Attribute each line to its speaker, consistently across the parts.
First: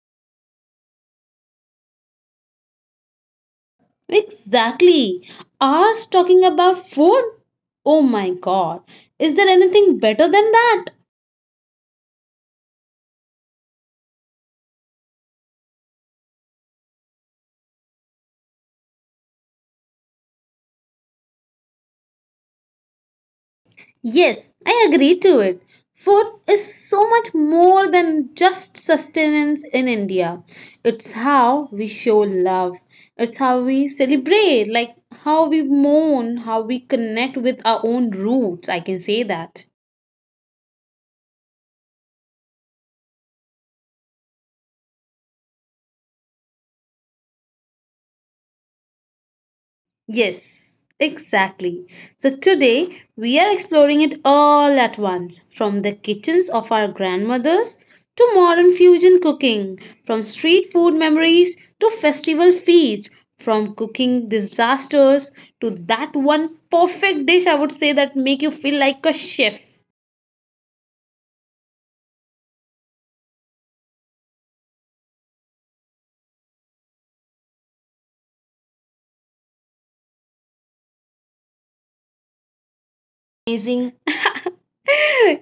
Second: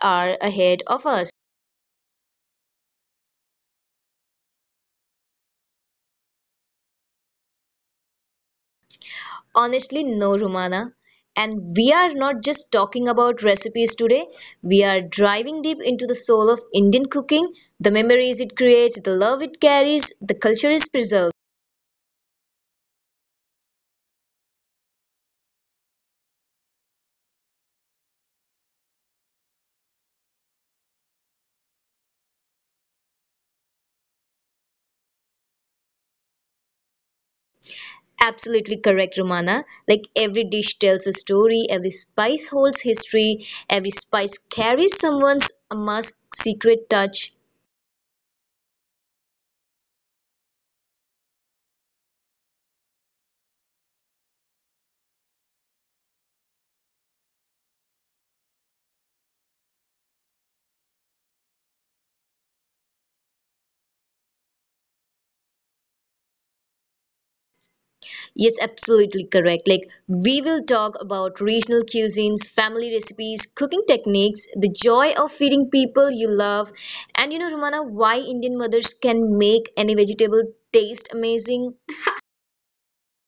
Speaker 1: hour ahead of us.
Speaker 2: Exactly. Ours talking about food? Oh my god. Is there anything
Speaker 1: Honestly,
Speaker 2: better
Speaker 1: no
Speaker 2: than that?
Speaker 1: Romana. And we are not just talking about recipes today. We are driving deep into the soul of Indian cooking, the memories it creates, the love it carries, the culture it preserves.
Speaker 2: Yes, I agree to it. Food is so much more than just sustenance in India. It's how we show love, it's how we celebrate, like how we mourn, how we connect with our own roots. I can say
Speaker 1: Absolutely
Speaker 2: that.
Speaker 1: correct, Romana. Like every dish tells a story, every spice holds history, every spice carries someone's masked secret touch.
Speaker 2: Yes, exactly. So today we are exploring it all at once from the kitchens of our grandmothers to modern fusion cooking, from street food memories to festival feasts, from cooking disasters to that one perfect dish I would say that make you feel like a chef.
Speaker 1: Yes, absolutely correct. Like, we will talk about regional cuisines, family recipes, cooking techniques, the joy of feeding people you love, and you know, Romana, why Indian mothers can make any vegetable taste amazing.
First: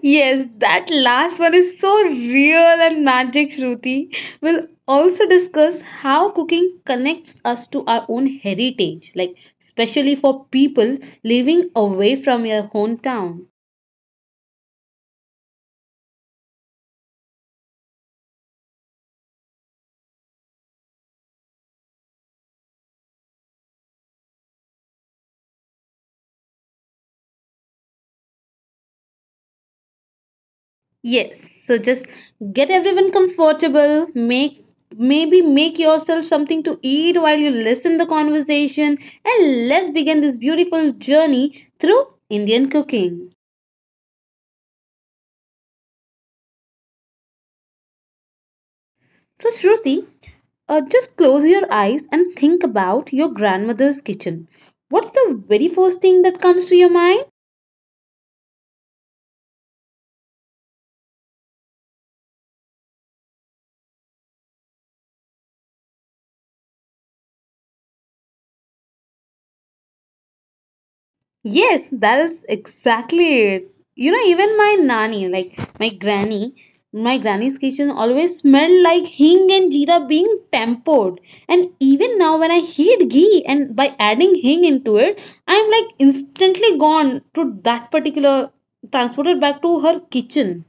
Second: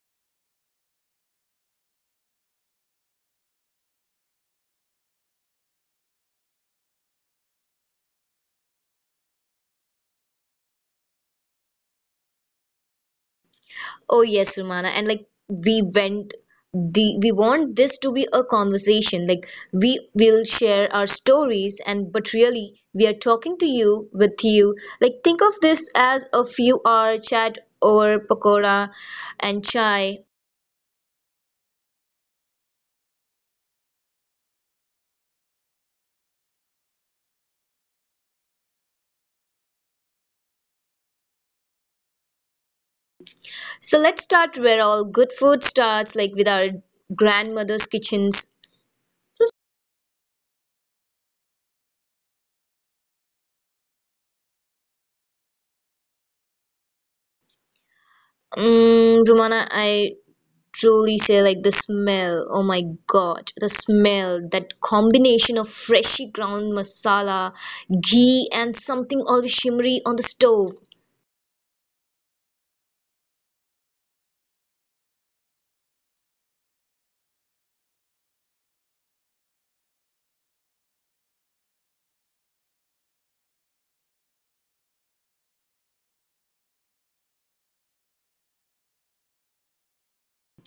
Speaker 2: Yes, that last one is so real and magic, Shruti. We'll also discuss how cooking connects us to our own heritage, like especially for people living away from your hometown.
Speaker 1: Oh, yes, Romana. And like, we went the we want this to be a conversation, like we will share our stories, and but really we are talking to you with you. Like think of this as a few hour chat over pakora and chai.
Speaker 2: Yes, so just get everyone comfortable, make maybe make yourself something to eat while you listen the conversation and let's begin this beautiful journey through Indian cooking.
Speaker 1: So let's start where all good food starts, like with our grandmother's kitchens.
Speaker 2: So, Shruti, just close your eyes and think about your grandmother's kitchen. What's the very first thing that comes to your mind?
Speaker 1: Romana, I truly say like the smell. Oh my God, the smell, that combination of freshly ground masala, ghee, and something always shimmery on the stove.
Speaker 2: Yes, that is exactly it. You know, even my nanny, like my granny, my granny's kitchen always smelled like hing and jeera being tempered. And even now, when I heat ghee and by adding hing into it, I'm like instantly gone to that particular, transported back to her kitchen.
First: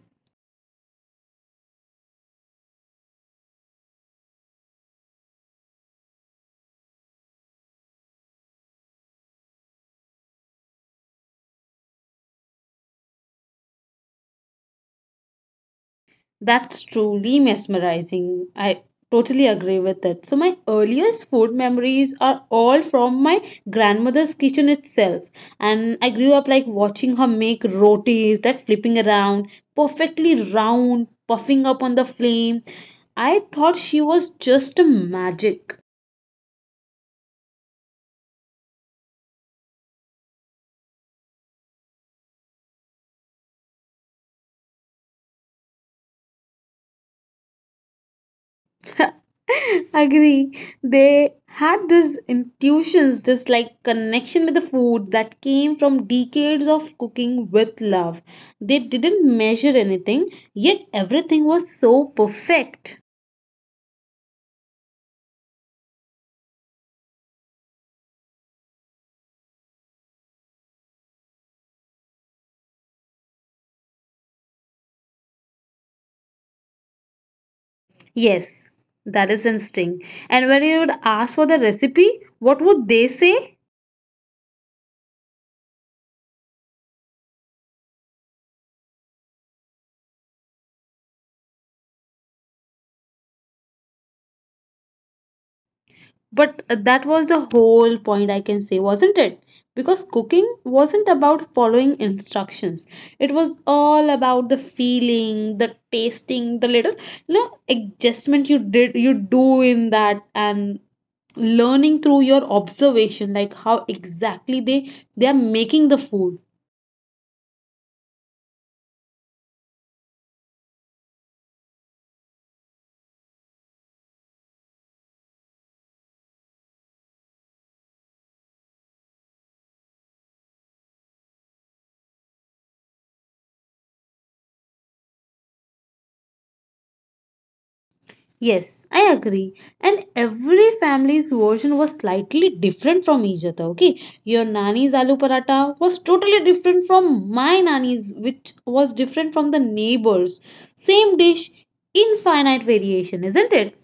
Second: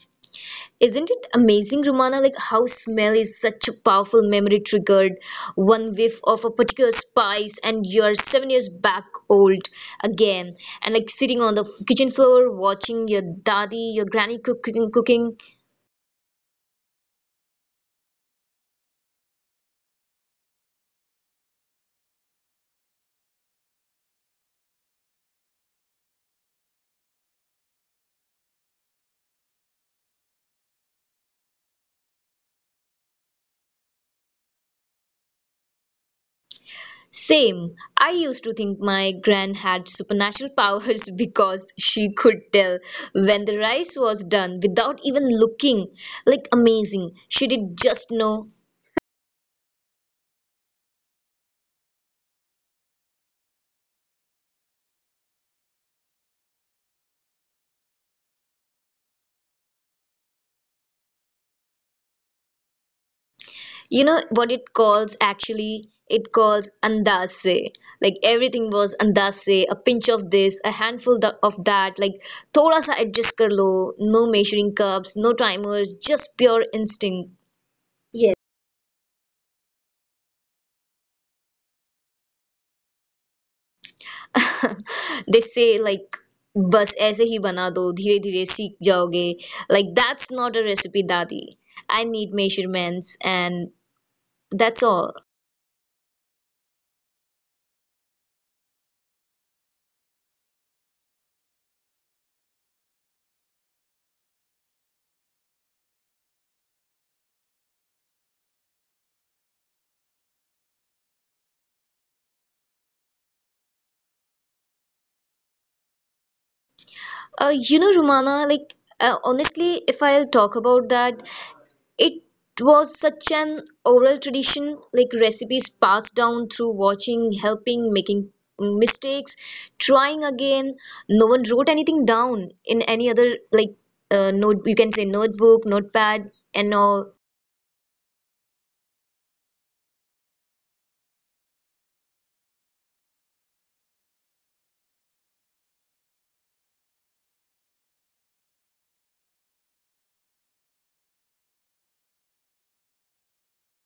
Speaker 1: Isn't it amazing, Romana, like how smell is such a powerful memory triggered? One whiff of a particular spice and you're 7 years back old again. And like sitting on the kitchen floor watching your daddy, your granny cooking.
Speaker 2: That's truly mesmerizing. I totally agree with it. So, my earliest food memories are all from my grandmother's kitchen itself. And I grew up like watching her make rotis that flipping around, perfectly round, puffing up on the flame. I thought she was just a magic.
Speaker 1: Same. I used to think my gran had supernatural powers because she could tell when the rice was done without even looking. Like amazing. She did just know.
Speaker 2: Agree. They had these intuitions, this like connection with the food that came from decades of cooking with love. They didn't measure anything, yet everything was so perfect.
Speaker 1: You know what it calls actually? It calls andase. Like everything was andase, a pinch of this, a handful of that. Like thoda sa adjust kar lo. No measuring cups, no timers, just pure instinct. Yes.
Speaker 2: Yes, that is instinct. And when you would ask for the recipe, what would they say?
Speaker 1: They say like बस ऐसे ही बना दो धीरे धीरे सीख जाओगे. Like that's not a recipe, dadi, I need measurements, and that's all.
Speaker 2: But that was the whole point, I can say, wasn't it? Because cooking wasn't about following instructions. It was all about the feeling, the tasting, the little adjustment you do in that and learning through your observation, like how exactly they are making the food.
Speaker 1: You know, Rumana, like honestly, if I'll talk about that, it was such an oral tradition, like recipes passed down through watching, helping, making mistakes, trying again. No one wrote anything down in any other, like note you can say, notebook, notepad, and all.
Speaker 2: Yes, I agree. And every family's version was slightly different from each other. Okay, your nanny's aloo paratha was totally different from my nanny's, which was different from the neighbor's. Same dish, infinite variation, isn't it?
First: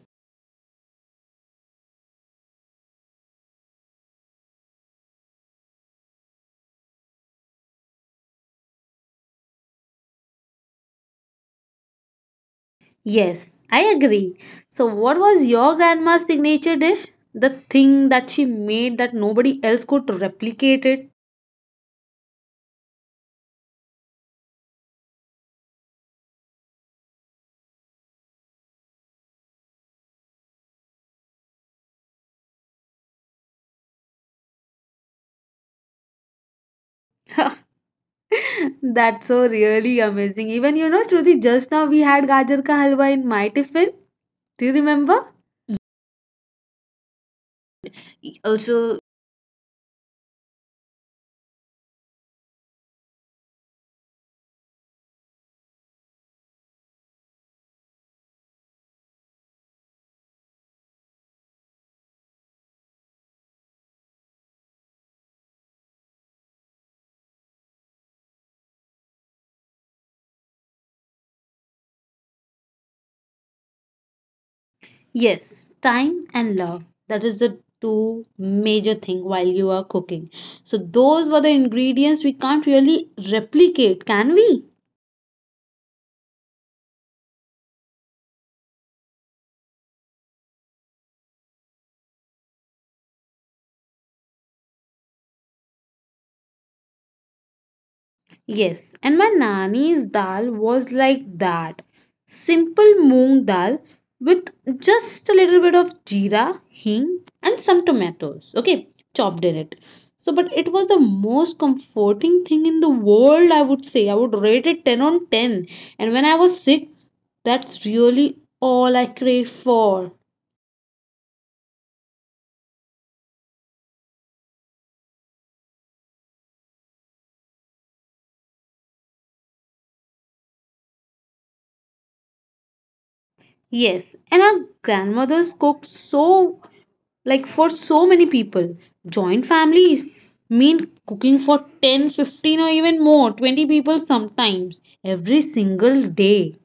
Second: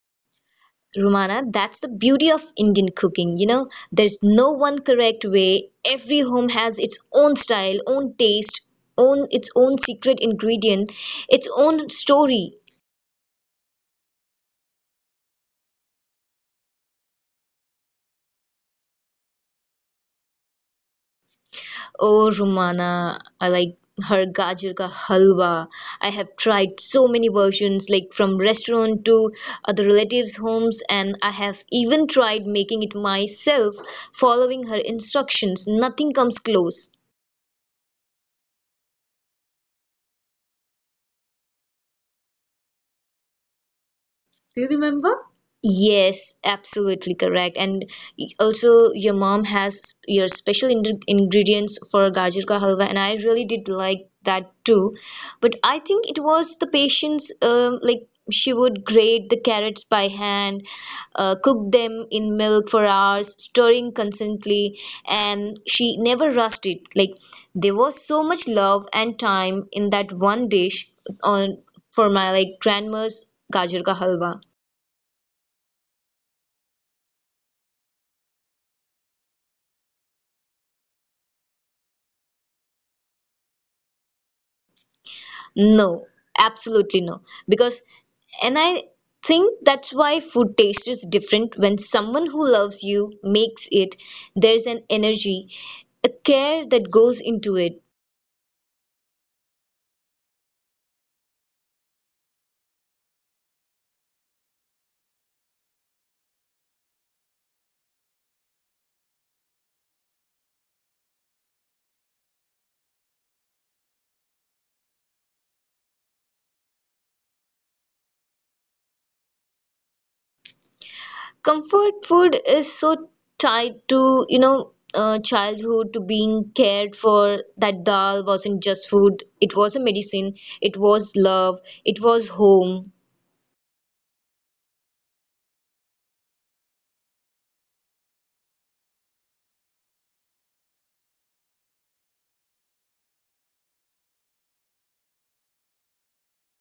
Speaker 1: Romana, that's the beauty of Indian cooking. You know, there's no one correct way. Every home has its own style, own taste, own its own secret ingredient, its own story.
Speaker 2: Yes, I agree. So, what was your grandma's signature dish? The thing that she made that nobody else could replicate it.
Speaker 1: Oh, Romana, I like her gajar ka halwa. I have tried so many versions, like from restaurant to other relatives' homes, and I have even tried making it myself, following her instructions. Nothing comes close.
Speaker 2: That's so really amazing. Even Shruti, just now we had gajar ka halwa in my tiffin.
Speaker 1: Do
Speaker 2: Do
Speaker 1: you
Speaker 2: you
Speaker 1: remember?
Speaker 2: remember?
Speaker 1: Yes, absolutely correct. And also,
Speaker 2: Also,
Speaker 1: your mom has your special in ingredients for gajar ka halwa, and I really did like that too. But I think it was the patience, like she would grate the carrots by hand, cook them in milk for hours, stirring constantly, and she never rushed it. Like there was so much love and time in that one dish, on for my like grandma's gajar ka halwa.
Speaker 2: yes, time and love. That is the two major thing while you are cooking. So those were the ingredients we can't really replicate, can we?
Speaker 1: No, absolutely no. Because, and I think that's why food taste is different when someone who loves you makes it. There's an energy, a care that goes into it.
Speaker 2: Yes, and my nani's dal was like that. Simple moong dal with just a little bit of jeera, hing, and some tomatoes, okay, chopped in it. So, but it was the most comforting thing in the world, I would say. I would rate it 10 on 10. And when I was sick, that's really all I crave for.
Speaker 1: Comfort food is so tied to, childhood, to being cared for. That dal wasn't just food, it was a medicine, it was love, it was home.
Speaker 2: Yes, and our grandmothers cooked so like for so many people, joint families mean cooking for 10, 15, or even more 20 people sometimes every single day.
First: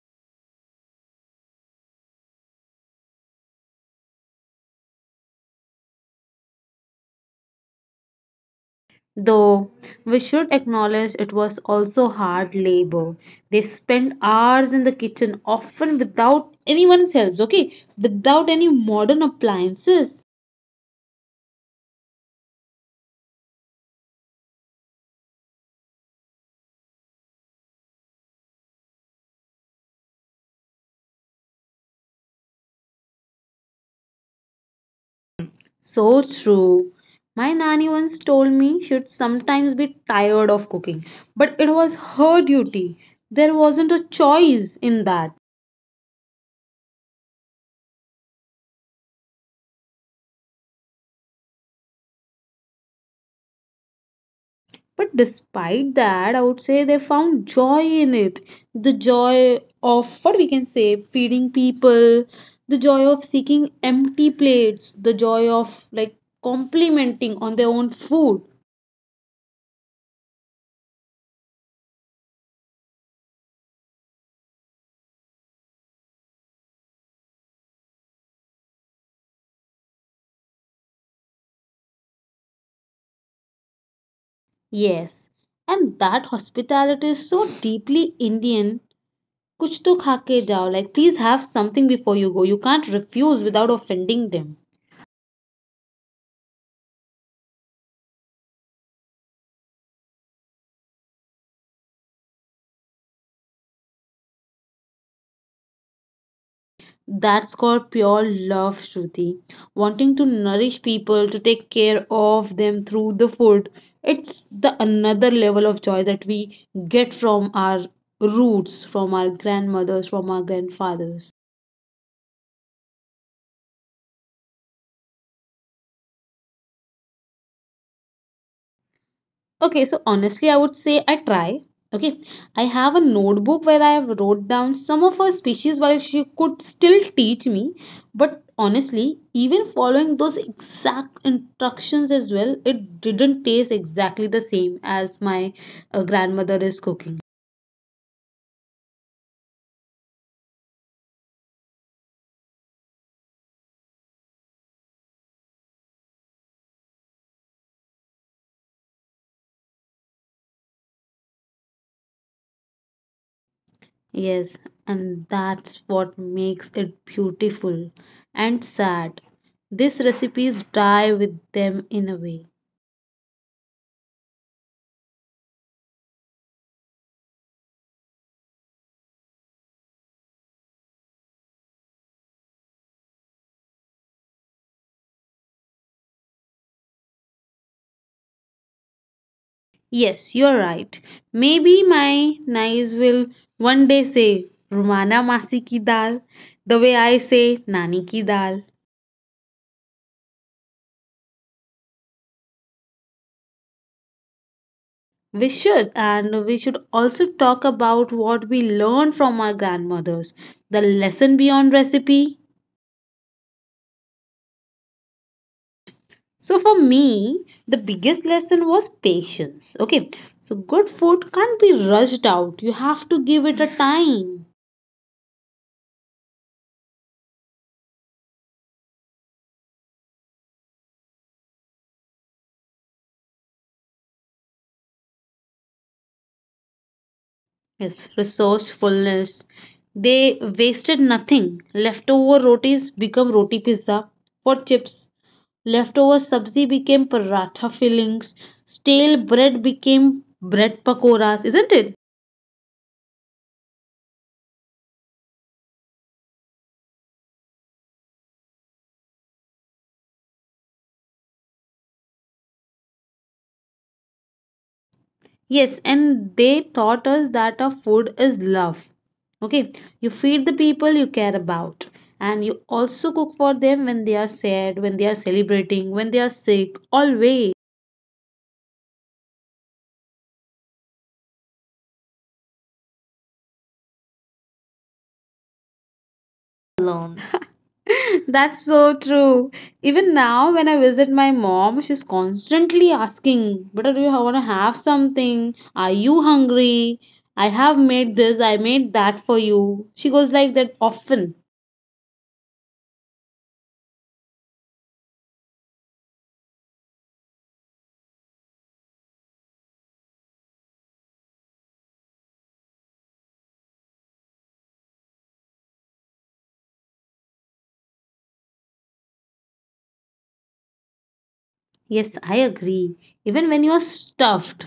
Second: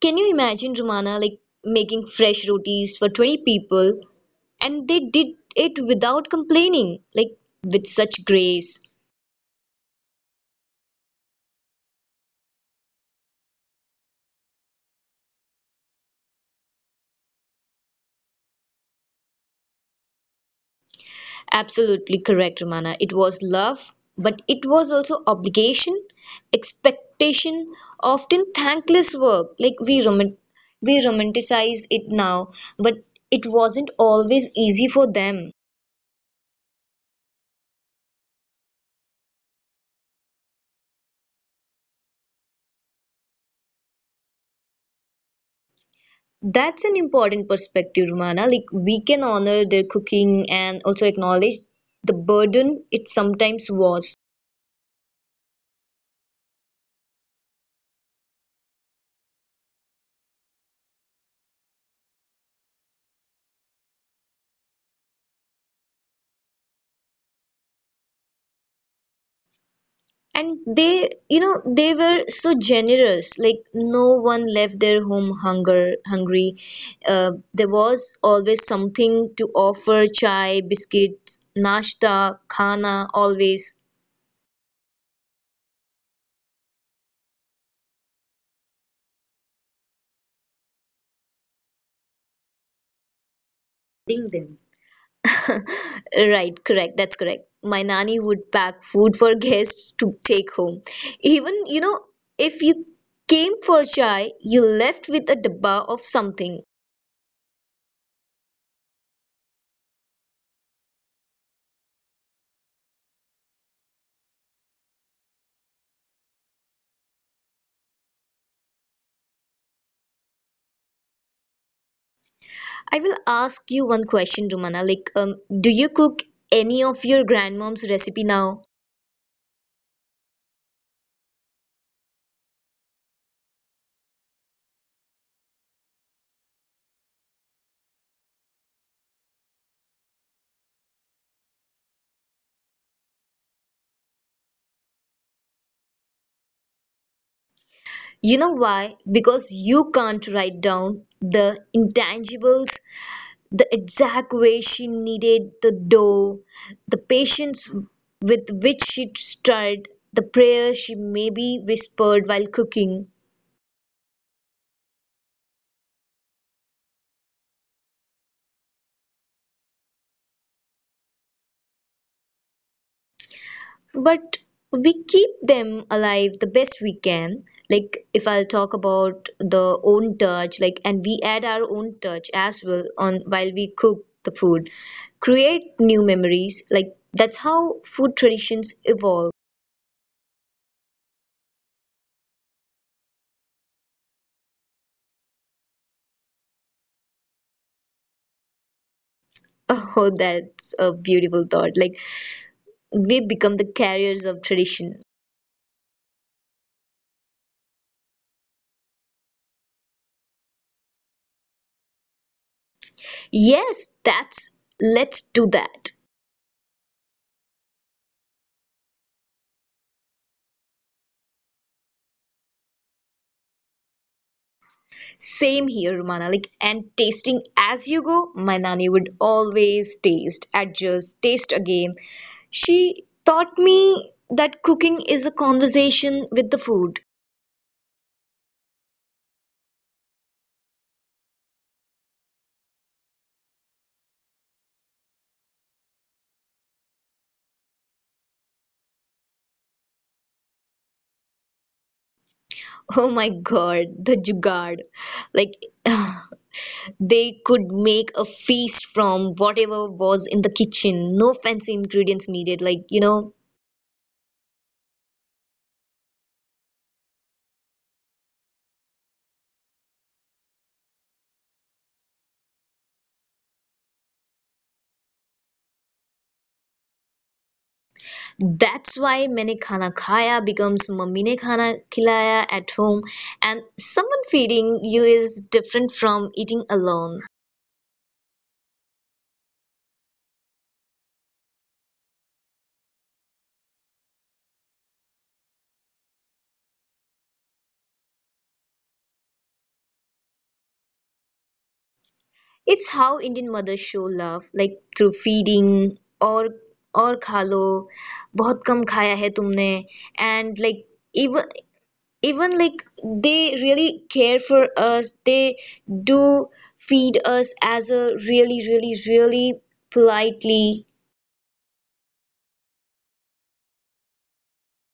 Speaker 1: Can you imagine, Romana, like making fresh rotis for 20 people and they did it without complaining, like with such grace?
Speaker 2: Though we should acknowledge it was also hard labor. They spent hours in the kitchen often without anyone's help, okay, without any modern appliances.
Speaker 1: Absolutely correct, Romana. It was love, but it was also obligation, expectation, often thankless work. Like we romanticize it now, but it wasn't always easy for them.
Speaker 2: So true. My nanny once told me she'd sometimes be tired of cooking, but it was her duty. There wasn't a choice in that.
Speaker 1: That's an important perspective, Romana. Like we can honor their cooking and also acknowledge the burden it sometimes was.
Speaker 2: But despite that, I would say they found joy in it. The joy of what we can say, feeding people, the joy of seeking empty plates, the joy of like complimenting on their own food.
Speaker 1: And they were so generous. Like no one left their home hunger hungry. There was always something to offer: chai, biscuits, nashta, khana, always.
Speaker 2: Yes. And that hospitality is so deeply Indian. कुछ तो खा के जाओ, like please have something before you go, you can't refuse without offending them.
Speaker 1: Right, correct. That's correct. My nanny would pack food for guests to take home. Even, if you came for chai, you left with a dabba of something.
Speaker 2: That's called pure love, Shruti. Wanting to nourish people, to take care of them through the food. It's the another level of joy that we get from our roots, from our grandmothers, from our grandfathers.
Speaker 1: I will ask you one question, Rumana. Like, do you cook any of your grandmom's recipe now?
Speaker 2: Okay, so honestly, I would say I try. Okay, I have a notebook where I have wrote down some of her speeches while she could still teach me. But honestly, even following those exact instructions as well, it didn't taste exactly the same as my grandmother is cooking.
Speaker 1: You know why? Because you can't write down the intangibles, the exact way she kneaded the dough, the patience with which she stirred, the prayer she maybe whispered while cooking.
Speaker 2: Yes, and that's what makes it beautiful and sad. These recipes die with them in a way.
Speaker 1: But we keep them alive the best we can. Like if I'll talk about the own touch, like, and we add our own touch as well on while we cook the food. Create new memories. Like that's how food traditions evolve.
Speaker 2: Yes, you're right. Maybe my knives will one day say Rumana Masi ki dal, the way I say Nani ki dal.
Speaker 1: Oh, that's a beautiful thought. Like we become the carriers of tradition.
Speaker 2: We should, and we should also talk about what we learned from our grandmothers, the lesson beyond recipe.
Speaker 1: Yes, that's let's do that.
Speaker 2: So, for me, the biggest lesson was patience. Okay, so good food can't be rushed out, you have to give it a time.
Speaker 1: Same here, Romana. Like, and tasting as you go, my nanny would always taste, adjust, taste again. She taught me that cooking is a conversation with the food.
Speaker 2: Yes, resourcefulness. They wasted nothing. Leftover rotis become roti pizza for chips. Leftover sabzi became paratha fillings. Stale bread became bread pakoras, isn't it?
Speaker 1: Oh my God, the Jugad. Like, they could make a feast from whatever was in the kitchen. No fancy ingredients needed. Like, you know.
Speaker 2: Yes, and they taught us that our food is love. Okay, you feed the people you care about, and you also cook for them when they are sad, when they are celebrating, when they are sick, always.
Speaker 1: That's why Maine Khana Khaya becomes Mammine Khana Khilaya at home, and someone feeding you is different from eating alone.
Speaker 2: Alone. That's so true. Even now, when I visit my mom, she's constantly asking, "But do you want to have something? Are you hungry? I have made this, I made that for you." She goes like that often.
Speaker 1: It's how Indian mothers show love, like through feeding, or और खा लो बहुत कम खाया है तुमने. And like, even even like, they really care for us, they do feed us as a really really really politely.
Speaker 2: Yes, I agree. Even when you are stuffed.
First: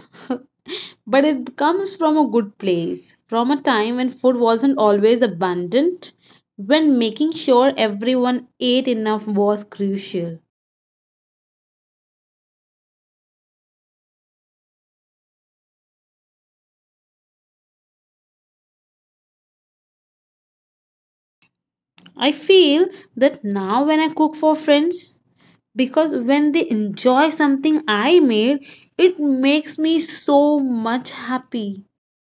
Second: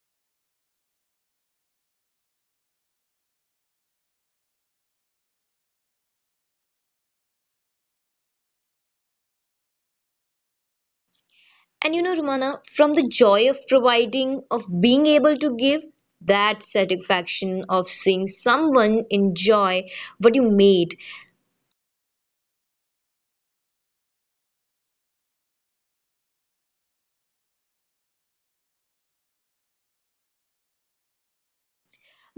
Speaker 2: But it comes from a good place, from a time when food wasn't always abundant, when making sure everyone ate enough was crucial.
Speaker 1: And you know, Romana, from the joy of providing, of being able to give, that satisfaction of seeing someone enjoy what you made,
Speaker 2: I feel that now when I cook for friends, because when they enjoy something I made, it makes me so much happy.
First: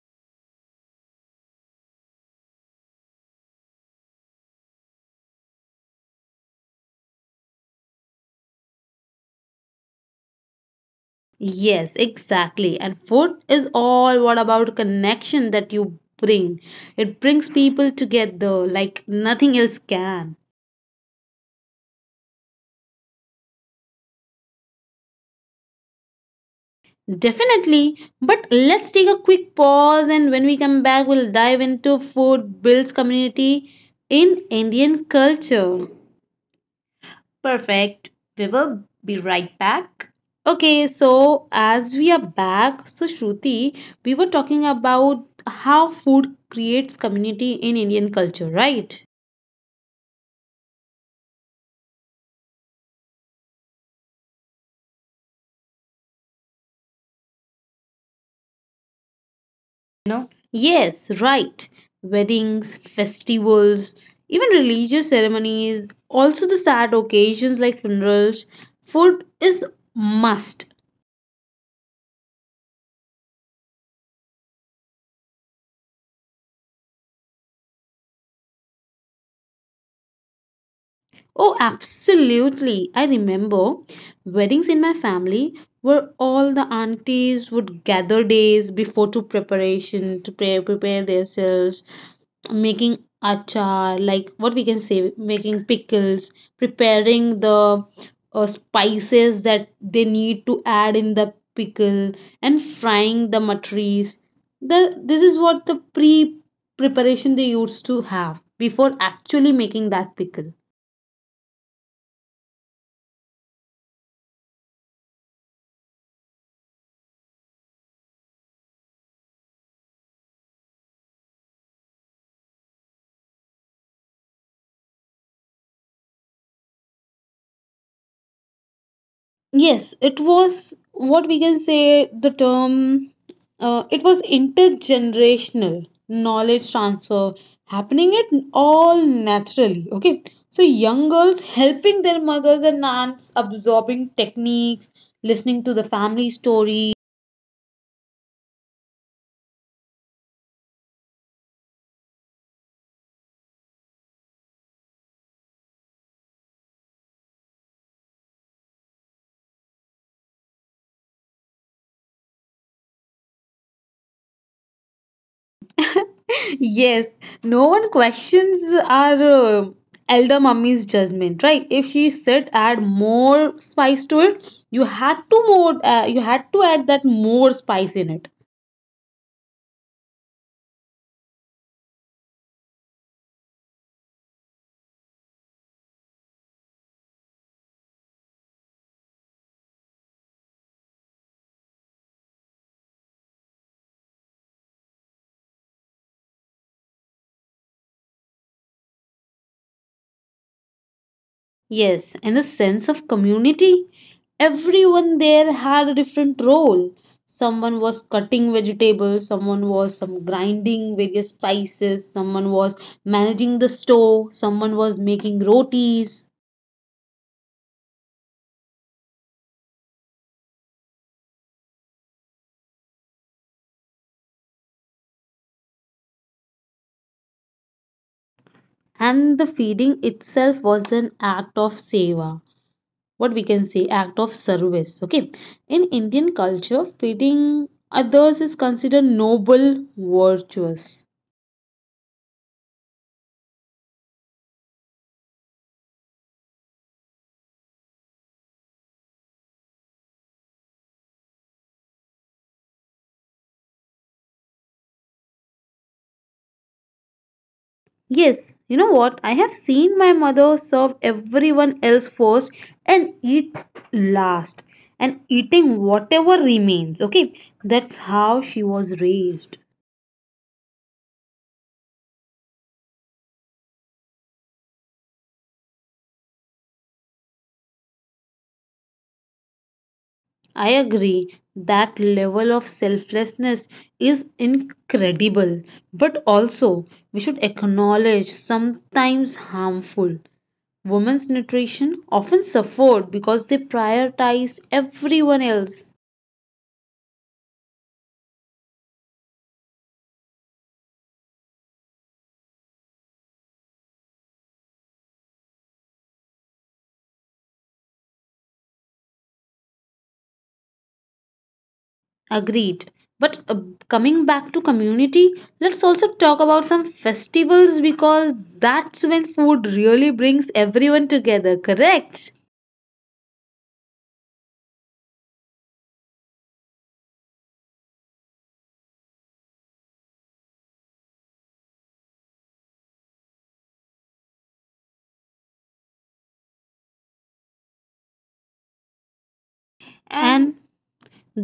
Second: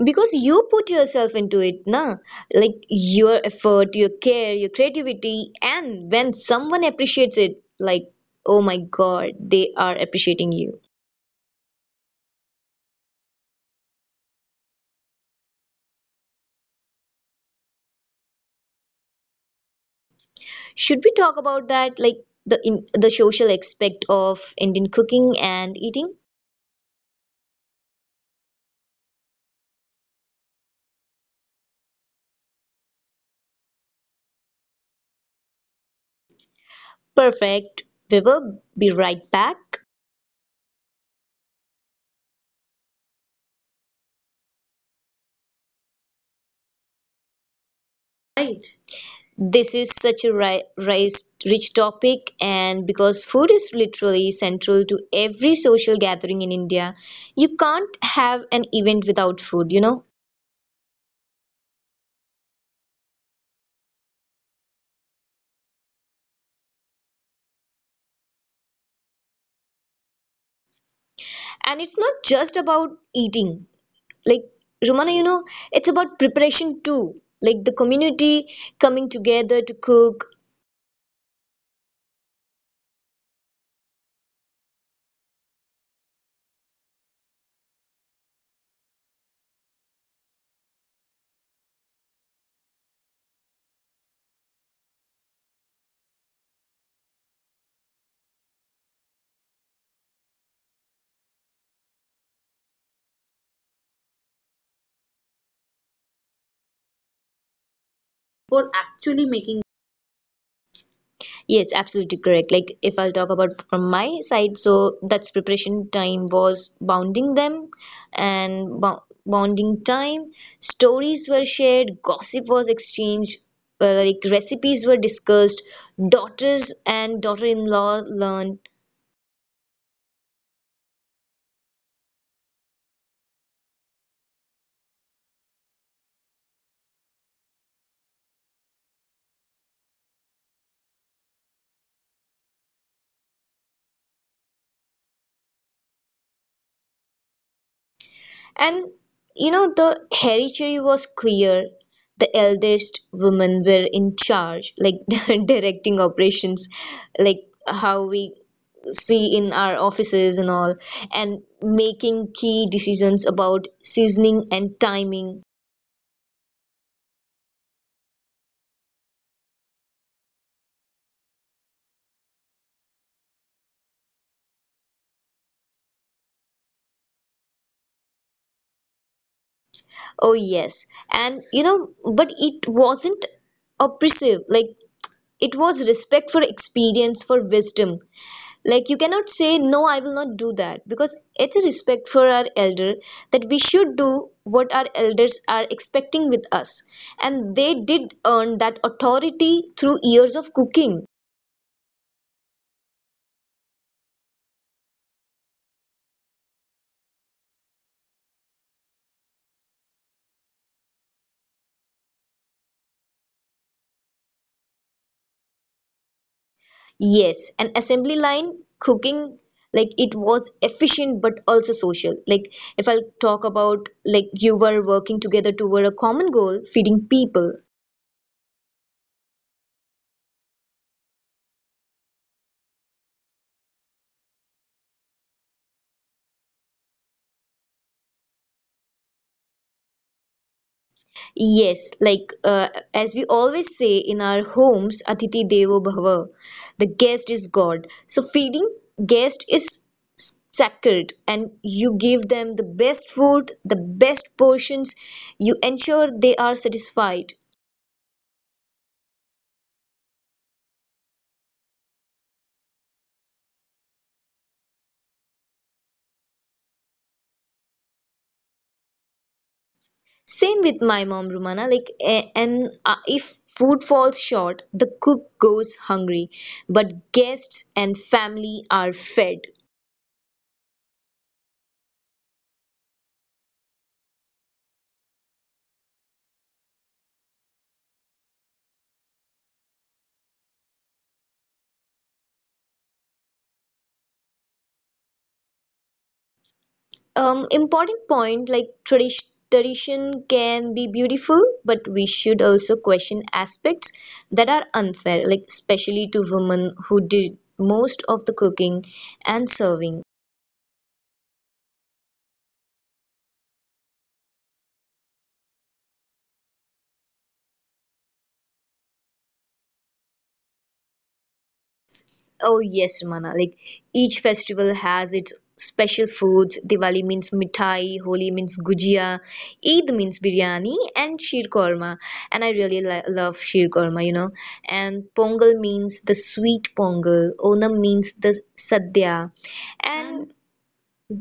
Speaker 1: because you put yourself into it, na? Like your effort, your care, your creativity, and when someone appreciates it, like, oh my God, they are appreciating you.
Speaker 2: Yes, exactly. And food is all what about connection that you bring. It brings people together like nothing else can.
Speaker 1: Should we talk about that, like the social aspect of Indian cooking and eating?
Speaker 2: Definitely. But let's take a quick pause and when we come back we'll dive into food builds community in Indian culture.
Speaker 1: Perfect.
Speaker 2: Perfect.
Speaker 1: We
Speaker 2: We
Speaker 1: will
Speaker 2: will
Speaker 1: be
Speaker 2: be
Speaker 1: right
Speaker 2: right
Speaker 1: back.
Speaker 2: back. Okay, so as we are back, so Shruti, we were talking about how food creates community in Indian culture,
Speaker 1: Right.
Speaker 2: right?
Speaker 1: This is such a rich topic, and because food is literally central to every social gathering in India, you can't have an event without food, you know?
Speaker 2: No? Yes, right. Weddings, festivals, even religious ceremonies, also the sad occasions like funerals, food is must.
Speaker 1: And it's not just about eating. Like, Romana, you know, it's about preparation too. Like the community coming together to cook,
Speaker 2: Oh, absolutely. I remember weddings in my family where all the aunties would gather days before to prepare themselves, making achar, like what we can say, making pickles, preparing the spices that they need to add in the pickle, and frying the matris. This is what the preparation they used to have before
Speaker 1: for actually
Speaker 2: actually
Speaker 1: making.
Speaker 2: making that pickle.
Speaker 1: Yes, absolutely correct. Like if I'll talk about from my side, so that's preparation time was bounding them and bo bonding time. Stories were shared, gossip was exchanged, like recipes were discussed, daughters and daughter-in-law learned.
Speaker 2: Yes, it was what we can say the term, it was intergenerational knowledge transfer happening it all naturally. Okay, so young girls helping their mothers and aunts, absorbing techniques, listening to the family story.
Speaker 1: And you know, the hereditary was clear. The eldest women were in charge, like directing operations, like how we see in our offices and all, and making key decisions about seasoning and timing.
Speaker 2: Yes, no one questions our elder mummy's judgment, right? If she said add more spice to it, you had to add that more spice in it.
Speaker 1: Oh, yes. And you know, but it wasn't oppressive, like it was respect for experience, for wisdom. Like you cannot say no, I will not do that, because it's a respect for our elder that we should do what our elders are expecting with us, and they did earn that authority through years of cooking.
Speaker 2: Yes, and the sense of community. Everyone there had a different role. Someone was cutting vegetables, someone was some grinding various spices, someone was managing the store, someone was making rotis.
Speaker 1: Yes, an assembly line cooking. Like it was efficient but also social. Like if I talk about, like, you were working together toward a common goal, feeding people.
Speaker 2: And the feeding itself was an act of seva. What we can say, act of service. Okay. In Indian culture, feeding others is considered noble, virtuous.
Speaker 1: Yes, like, as we always say in our homes, Atiti Devo Bhava, the guest is God. So feeding guest is sacred, and you give them the best food, the best portions. You ensure they are satisfied.
Speaker 2: Yes, you know what? I have seen my mother serve everyone else first and eat last and eating whatever remains. Okay, that's how she was raised.
Speaker 1: Same with my mom, Rumana. Like, and if food falls short, the cook goes hungry, but guests and family are fed.
Speaker 2: I agree that level of selflessness is incredible, but also we should acknowledge sometimes harmful. Women's nutrition often suffered because they prioritize everyone else.
Speaker 1: Important point, like tradition can be beautiful, but we should also question aspects that are unfair, like especially to women who did most of the cooking and serving.
Speaker 2: Agreed. But coming back to community, let's also talk about some festivals because that's when food really brings everyone together, correct?
Speaker 1: Oh yes, Ramana. Like each festival has its special foods. Diwali means mithai, Holi means gujia, Eid means biryani, and sheer korma. And I really love sheer korma. And Pongal means the sweet Pongal. Onam means the sadhya. And
Speaker 2: And
Speaker 1: And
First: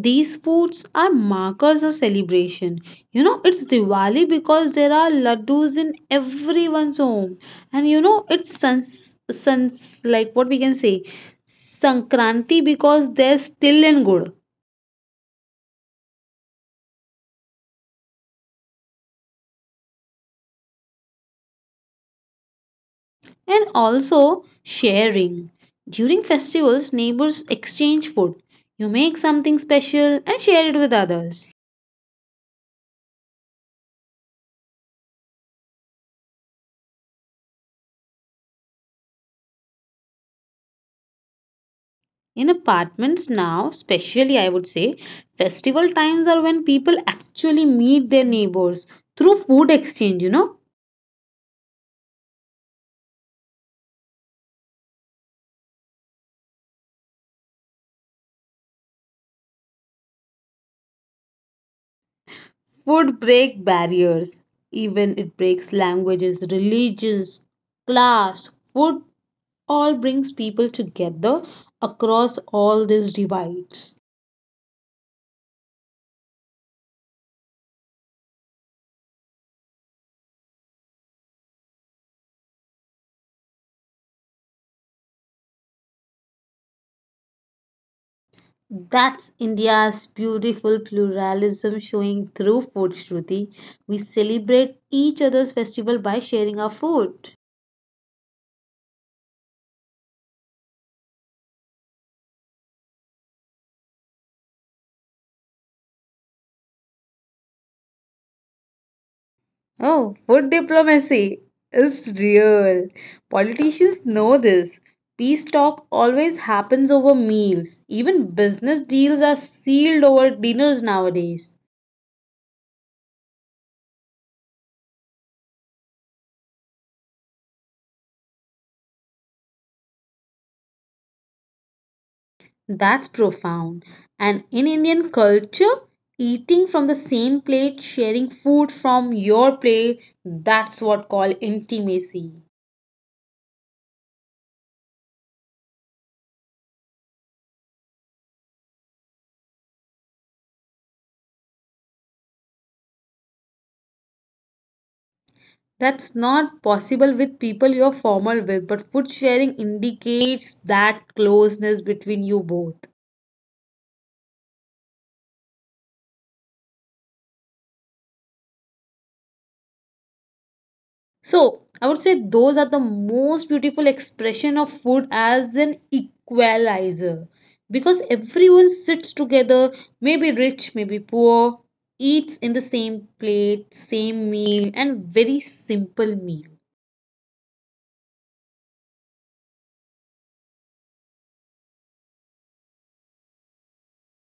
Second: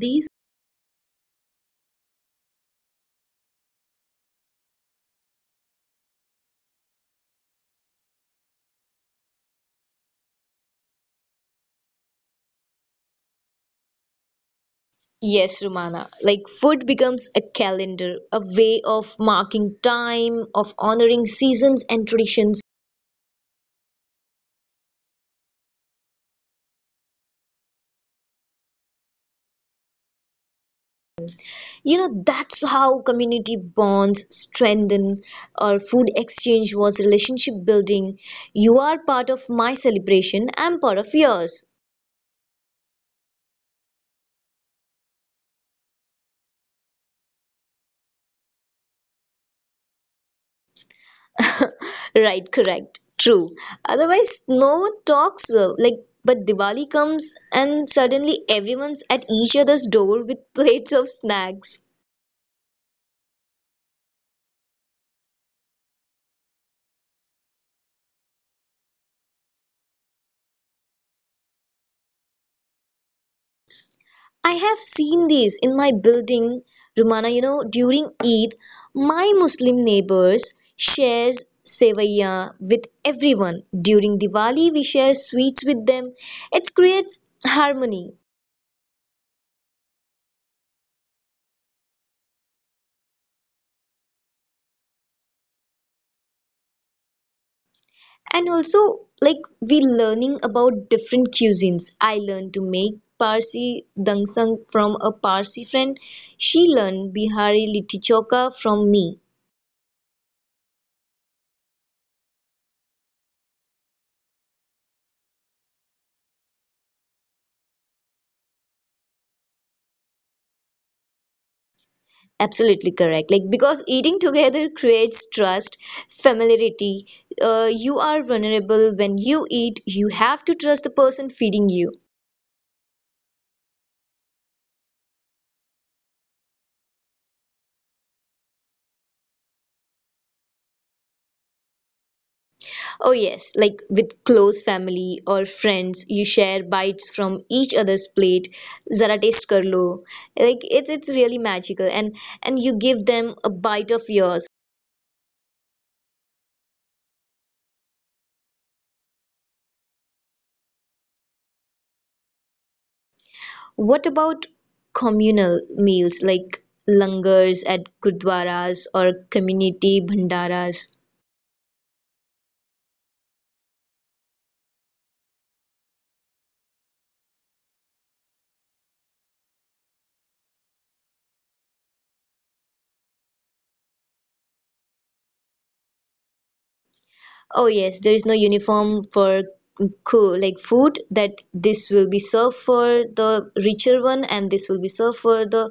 Speaker 1: these.
Speaker 2: foods are markers of celebration. You know, it's Diwali because there are laddus in everyone's home. And you know, it's sans, sans like what we can say, Sankranti because there's still in good.
Speaker 1: Yes, Rumana. Like food becomes a calendar, a way of marking time, of honoring seasons and traditions.
Speaker 2: And also sharing. During festivals, neighbors exchange food. You make something special and share it with others.
Speaker 1: You know, that's how community bonds strengthen, or food exchange was relationship building. You are part of my celebration, I'm part of yours.
Speaker 2: In apartments now, especially I would say, festival times are when people actually meet their neighbors through food exchange.
Speaker 1: Right, correct, true. Otherwise no one talks, like, but Diwali comes and suddenly everyone's at each other's door with plates of snacks.
Speaker 2: Food break barriers. Even it breaks languages, religions, class, food all brings people together across all these divides.
Speaker 1: I have seen this in my building, Rumana. You know, during Eid, my Muslim neighbors shares sevaya with everyone. During Diwali, we share sweets with them. It creates harmony.
Speaker 2: That's India's beautiful pluralism showing through food, Shruti. We celebrate each other's festival by sharing our food.
Speaker 1: And also, like we learning about different cuisines. I learned to make Parsi dangsang from a Parsi friend. She learned Bihari litti chokha from me.
Speaker 2: Oh, food diplomacy is real. Politicians know this. Peace talk always happens over meals. Even business deals are sealed over dinners nowadays.
Speaker 1: Absolutely correct. Like, because eating together creates trust, familiarity. You are vulnerable when you eat, you have to trust the person feeding you.
Speaker 2: That's profound. And in Indian culture, eating from the same plate, sharing food from your plate, that's what called intimacy.
Speaker 1: Oh, yes, like with close family or friends, you share bites from each other's plate. Zara taste karlo. Like, it's really magical. And you give them a bite of yours.
Speaker 2: That's not possible with people you're formal with, but food sharing indicates that closeness between you
Speaker 1: What
Speaker 2: both.
Speaker 1: about communal meals like langars at gurdwaras or community bhandaras?
Speaker 2: So I would say those are the most beautiful expression of food as an equalizer because everyone sits together, maybe rich, maybe poor, eats in the same plate, same meal, and very
Speaker 1: Oh
Speaker 2: simple meal.
Speaker 1: yes, there is no uniform for cool like food that this will be served for the richer one and this will be served for the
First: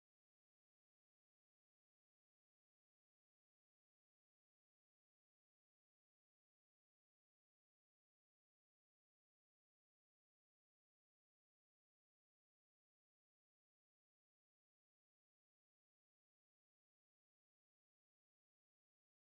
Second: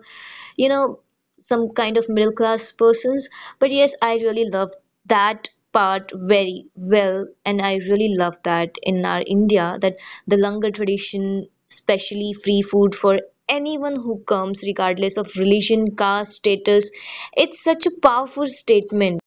Speaker 1: you know some kind of middle class persons. But yes, I really love that part very well and I really love that in our India that the langar tradition especially free food for anyone who comes regardless of religion caste status it's such a powerful statement.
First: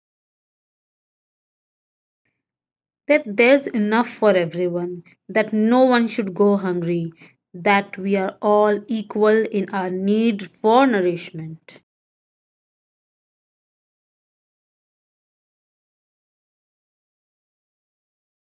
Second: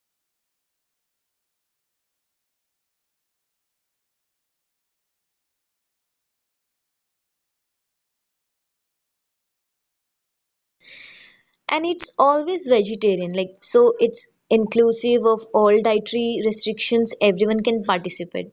Speaker 2: That there's enough for everyone, that no one should go hungry, that we are all equal in our need for nourishment.
Speaker 1: And it's always vegetarian, like, so it's inclusive of all dietary restrictions, everyone can participate.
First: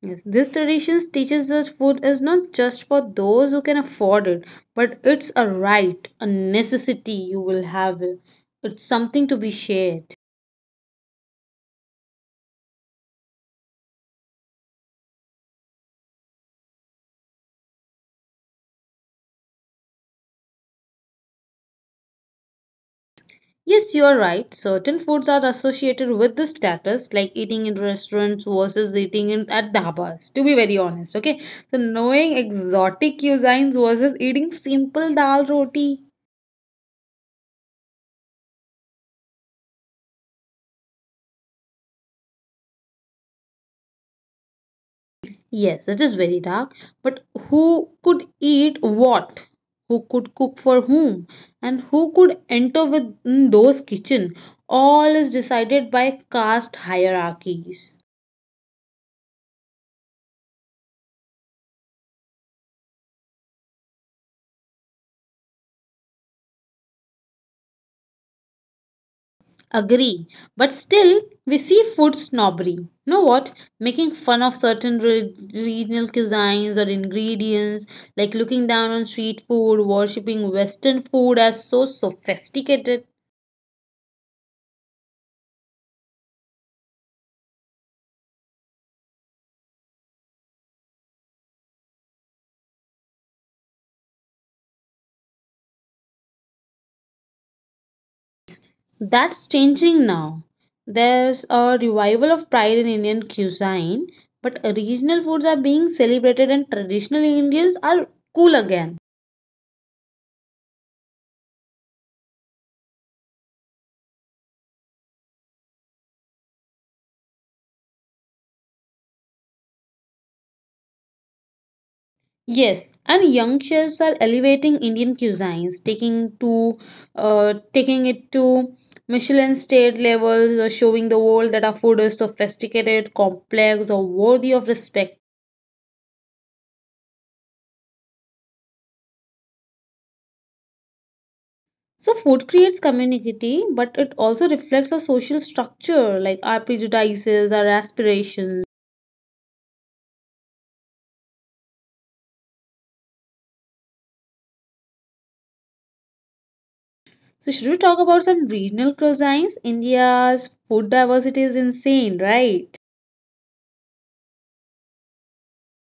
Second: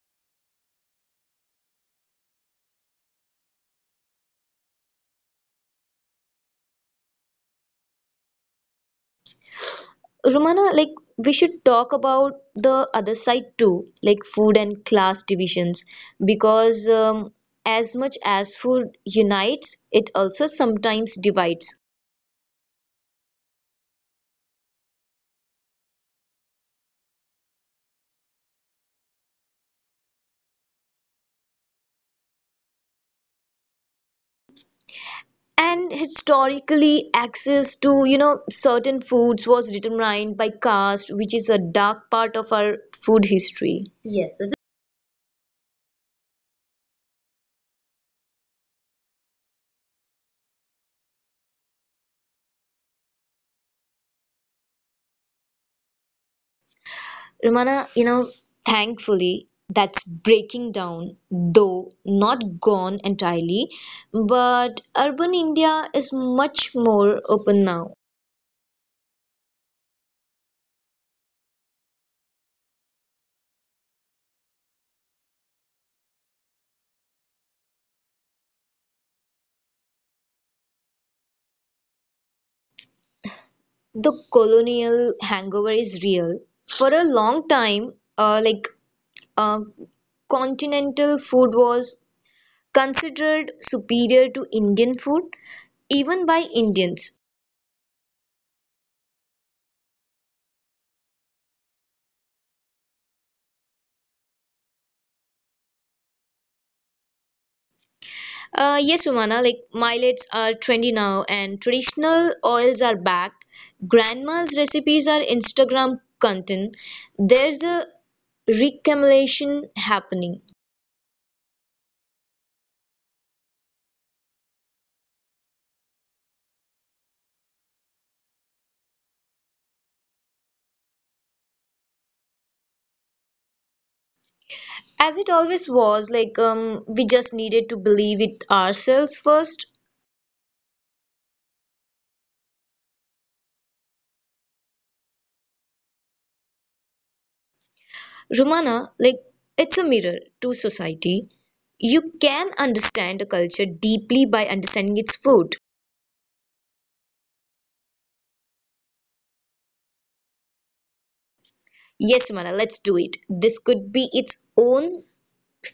Speaker 2: Yes, this tradition teaches us food is not just for those who can afford it, but it's a right, a necessity you will have it. It's something to be
Speaker 1: Romana,
Speaker 2: shared.
Speaker 1: like, we should talk about the other side too, like food and class divisions, because as much as food unites, it also sometimes divides.
Speaker 2: Yes, you are right. Certain foods are associated with the status, like eating in restaurants versus eating in, at dhabas, to be very honest. Okay, so knowing exotic cuisines versus eating simple
Speaker 1: And
Speaker 2: dal roti.
Speaker 1: historically, access to, you know, certain foods was determined by caste, which is a dark part of our food history. Yes.
Speaker 2: Yes, it is very dark. But who could eat what? Who could cook for whom? And who could enter within those kitchen? All is decided by caste
Speaker 1: Romana, you know,
Speaker 2: hierarchies.
Speaker 1: thankfully, that's breaking down, though not gone entirely. But urban India is much more open now.
Speaker 2: Agree. But still, we see food snobbery. You know what? Making fun of certain regional cuisines or ingredients, like looking down on street food, worshipping Western food as so sophisticated.
Speaker 1: The colonial hangover is real. For a long time, like uh, continental food was considered superior to Indian food, even by Indians.
Speaker 2: That's changing now. There's a revival of pride in Indian cuisine, but regional foods are being celebrated and traditional Indians are cool again.
Speaker 1: Yes, Umana, like millets are trendy now and traditional oils are back. Grandma's recipes are Instagram content. There's a reclamation happening.
Speaker 2: Yes, and young chefs are elevating Indian cuisines, taking to taking it to Michelin state levels, or showing the world that our food is sophisticated, complex, or worthy of
Speaker 1: As
Speaker 2: respect.
Speaker 1: it always was, like we just needed to believe it ourselves first.
Speaker 2: So food creates community, but it also reflects our social structure, like our prejudices, our
Speaker 1: Romana, like
Speaker 2: aspirations.
Speaker 1: it's a mirror to society. You can understand a culture deeply by understanding its food.
Speaker 2: So, should we talk about some regional cuisines? India's food diversity is insane,
Speaker 1: Yes, Romana,
Speaker 2: right?
Speaker 1: let's do it. This could be its own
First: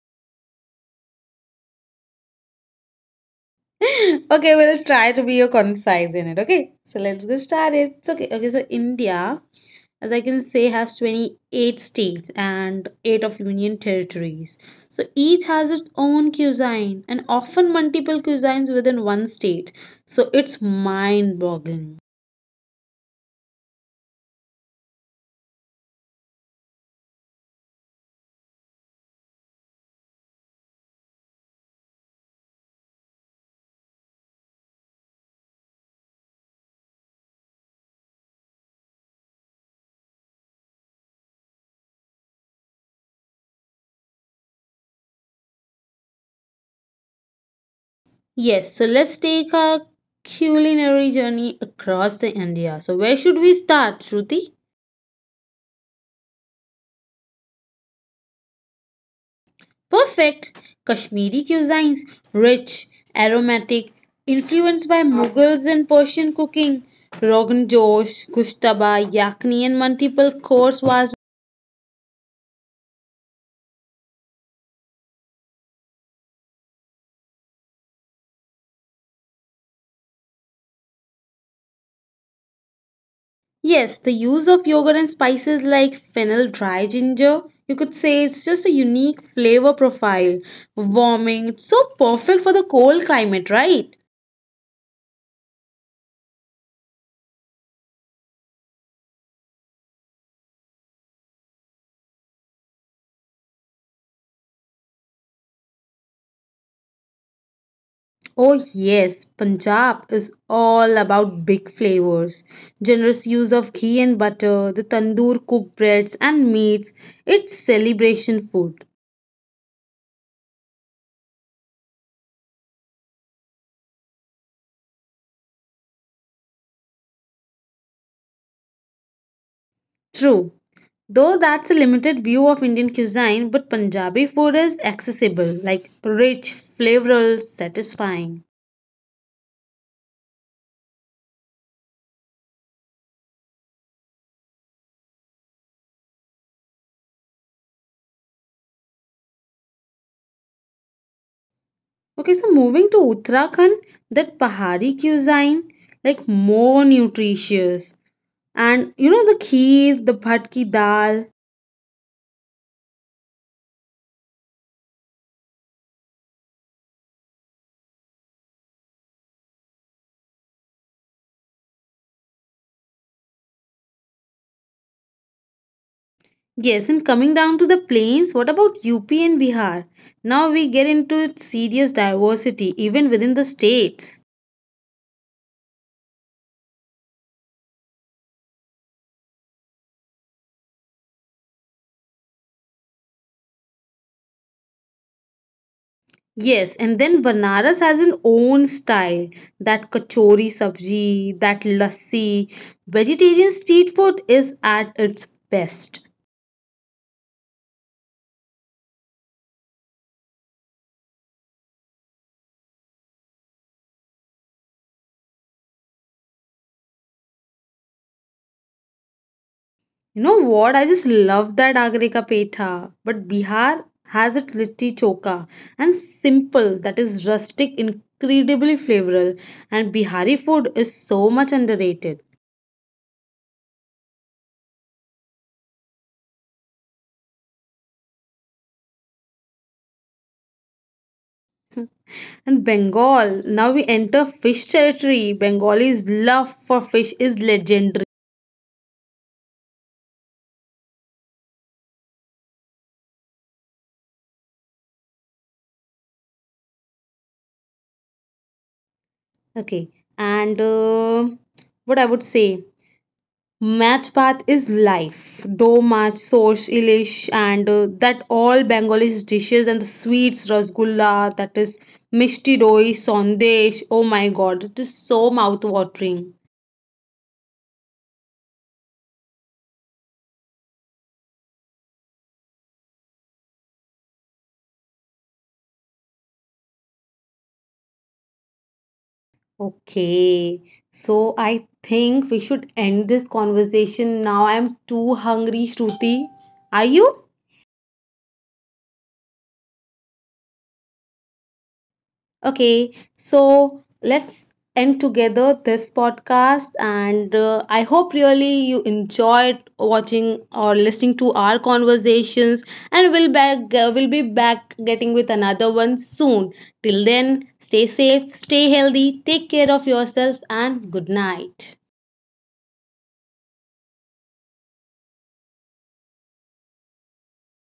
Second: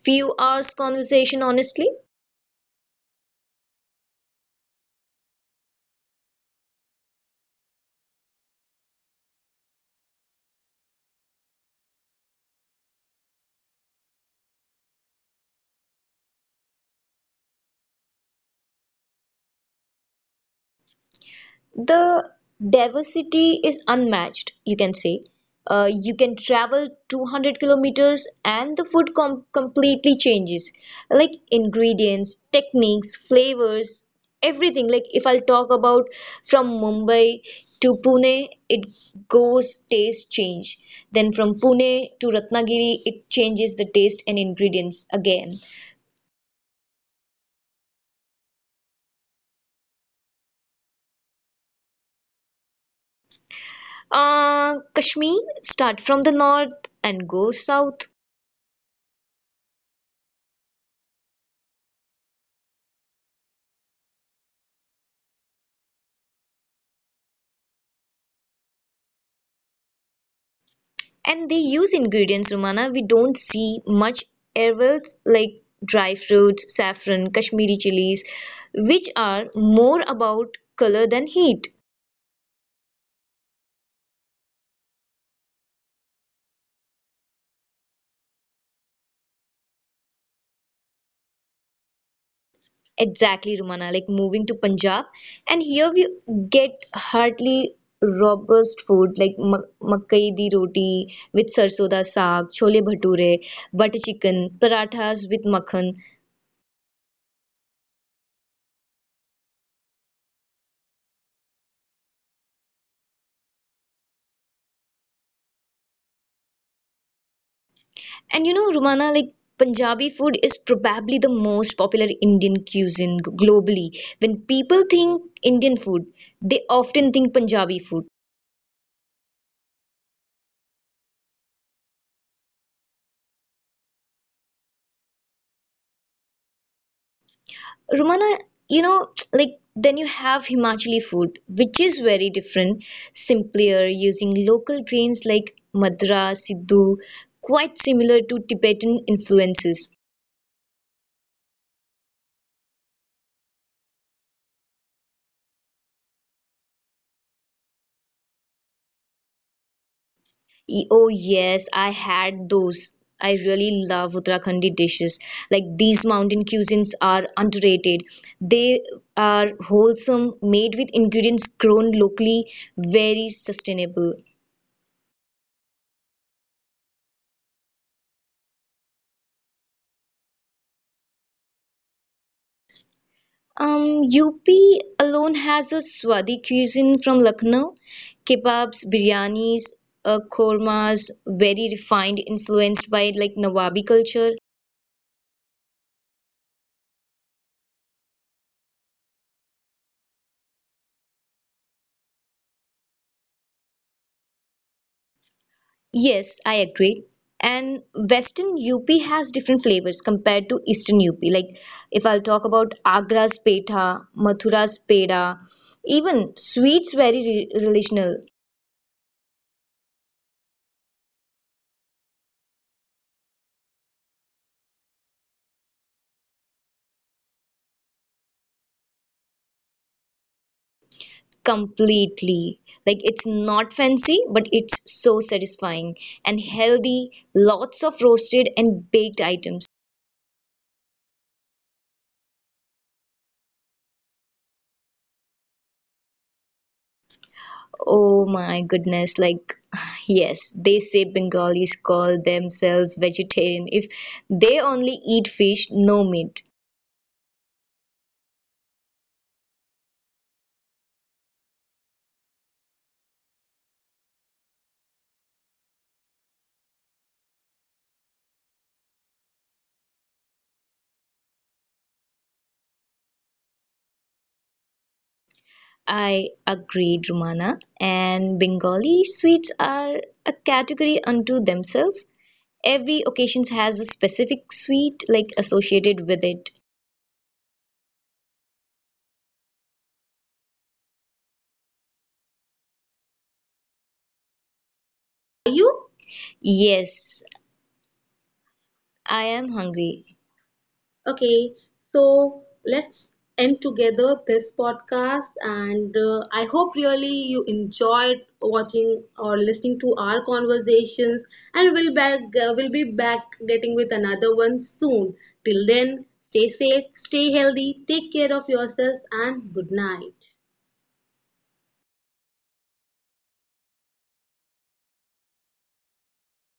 Speaker 1: few hours conversation, honestly.
Speaker 2: Okay, we'll try to be a concise in it. Okay, so let's get started. It's okay. Okay, so India, as I can say, has 28 states and 8 of union territories. So each has its own cuisine and often multiple cuisines within one state. So it's mind boggling.
Speaker 1: The diversity is unmatched, you can say. You can travel 200 kilometers and the food completely changes. Like ingredients, techniques, flavors, everything. Like if I'll talk about from Mumbai to Pune, it goes taste change. Then from Pune to Ratnagiri, it changes the taste and ingredients again.
Speaker 2: Yes, so let's take a culinary journey across the India. So where should we start, Shruti?
Speaker 1: Kashmir, start from the north and go south.
Speaker 2: Perfect. Kashmiri cuisines, rich, aromatic, influenced by Mughals and Persian cooking. Rogan Josh, Kushtaba, Yakni, and multiple course was.
Speaker 1: And they use ingredients, Romana, we don't see much ever like dry fruits, saffron, Kashmiri chilies, which are more about color than heat.
Speaker 2: Yes, the use of yogurt and spices like fennel, dry ginger, you could say it's just a unique flavor profile. Warming, it's so perfect for the cold climate, right?
Speaker 1: Exactly, Romana, like moving to Punjab. And here we get hardly robust food like makai di roti with sarso da saag, chole bhature, butter chicken, parathas with makhan.
Speaker 2: Oh, yes, Punjab is all about big flavors. Generous use of ghee and butter, the tandoor cooked breads and meats. It's celebration food.
Speaker 1: And you know, Rumana, like Punjabi food is probably the most popular Indian cuisine globally. When people think Indian food, they often think Punjabi food.
Speaker 2: True. Though that's a limited view of Indian cuisine, but Punjabi food is accessible, like rich, flavorful, satisfying.
Speaker 1: Rumana, you know, like then you have Himachali food, which is very different, simpler, using local grains like madra, siddhu, quite similar to Tibetan influences.
Speaker 2: Okay, so moving to Uttarakhand, that Pahari cuisine, like more nutritious. And you know the kheer, the bhat ki dal.
Speaker 1: Oh yes, I had those. I really love Uttarakhandi dishes. Like these mountain cuisines are underrated. They are wholesome, made with ingredients grown locally, very sustainable.
Speaker 2: Yes, and coming down to the plains, what about UP and Bihar? Now we get into serious diversity even within the states.
Speaker 1: UP alone has a Swadhi cuisine from Lucknow. Kebabs, biryanis, kormas, very refined, influenced by like Nawabi culture.
Speaker 2: Yes, and then Banaras has an own style. That kachori sabji, that lassi. Vegetarian street food is at its best.
Speaker 1: Yes, I agree. And Western UP has different flavors compared to Eastern UP. Like if I'll talk about Agra's petha, Mathura's peda, even sweets very re relational
Speaker 2: You know what? I just love that Agre ka Petha. But Bihar has its litti choka and simple, that is rustic, incredibly flavorful. And Bihari food is so much underrated.
Speaker 1: completely. Like it's not fancy, but it's so satisfying and healthy. Lots of roasted and baked items.
Speaker 2: And Bengal, now we enter fish territory. Bengalis' love for fish is legendary.
Speaker 1: Oh my goodness, like yes, they say Bengalis call themselves vegetarian if they only eat fish, no meat.
Speaker 2: Okay, and what I would say. Match-Bhat is life. Do match sorsh, ilish, and that all Bengali dishes and the sweets, rasgulla, that is mishti doi, sandesh. Oh my god, it is so mouth-watering.
Speaker 1: I agreed, Romana. And Bengali sweets are a category unto themselves. Every occasion has a specific sweet like associated with it.
Speaker 2: Okay, so I think we should end this conversation now. I'm too hungry, Shruti.
Speaker 1: Are you?
Speaker 2: Are you?
Speaker 1: Yes, I am hungry. Okay,
Speaker 2: Okay,
Speaker 1: so
Speaker 2: so
Speaker 1: let's
Speaker 2: let's
Speaker 1: end
Speaker 2: end
Speaker 1: together
Speaker 2: together
Speaker 1: this
Speaker 2: this
Speaker 1: podcast,
Speaker 2: podcast,
Speaker 1: and
Speaker 2: and
Speaker 1: I
Speaker 2: uh,
Speaker 1: hope
Speaker 2: I
Speaker 1: really
Speaker 2: hope
Speaker 1: you
Speaker 2: really you
Speaker 1: enjoyed
Speaker 2: enjoyed
Speaker 1: watching or
Speaker 2: watching or
Speaker 1: listening to
Speaker 2: listening
Speaker 1: our
Speaker 2: to our
Speaker 1: conversations,
Speaker 2: conversations,
Speaker 1: and
Speaker 2: and we'll
Speaker 1: we'll
Speaker 2: back uh,
Speaker 1: be
Speaker 2: we'll
Speaker 1: back
Speaker 2: be
Speaker 1: getting
Speaker 2: back
Speaker 1: with
Speaker 2: getting with
Speaker 1: another one
Speaker 2: another one
Speaker 1: soon.
Speaker 2: soon.
Speaker 1: Till then,
Speaker 2: Till then,
Speaker 1: stay safe,
Speaker 2: stay
Speaker 1: stay
Speaker 2: safe, stay
Speaker 1: healthy, take
Speaker 2: healthy,
Speaker 1: care of
Speaker 2: take care of
Speaker 1: yourself,
Speaker 2: yourself,
Speaker 1: and good
Speaker 2: and good
Speaker 1: night.
Speaker 2: night.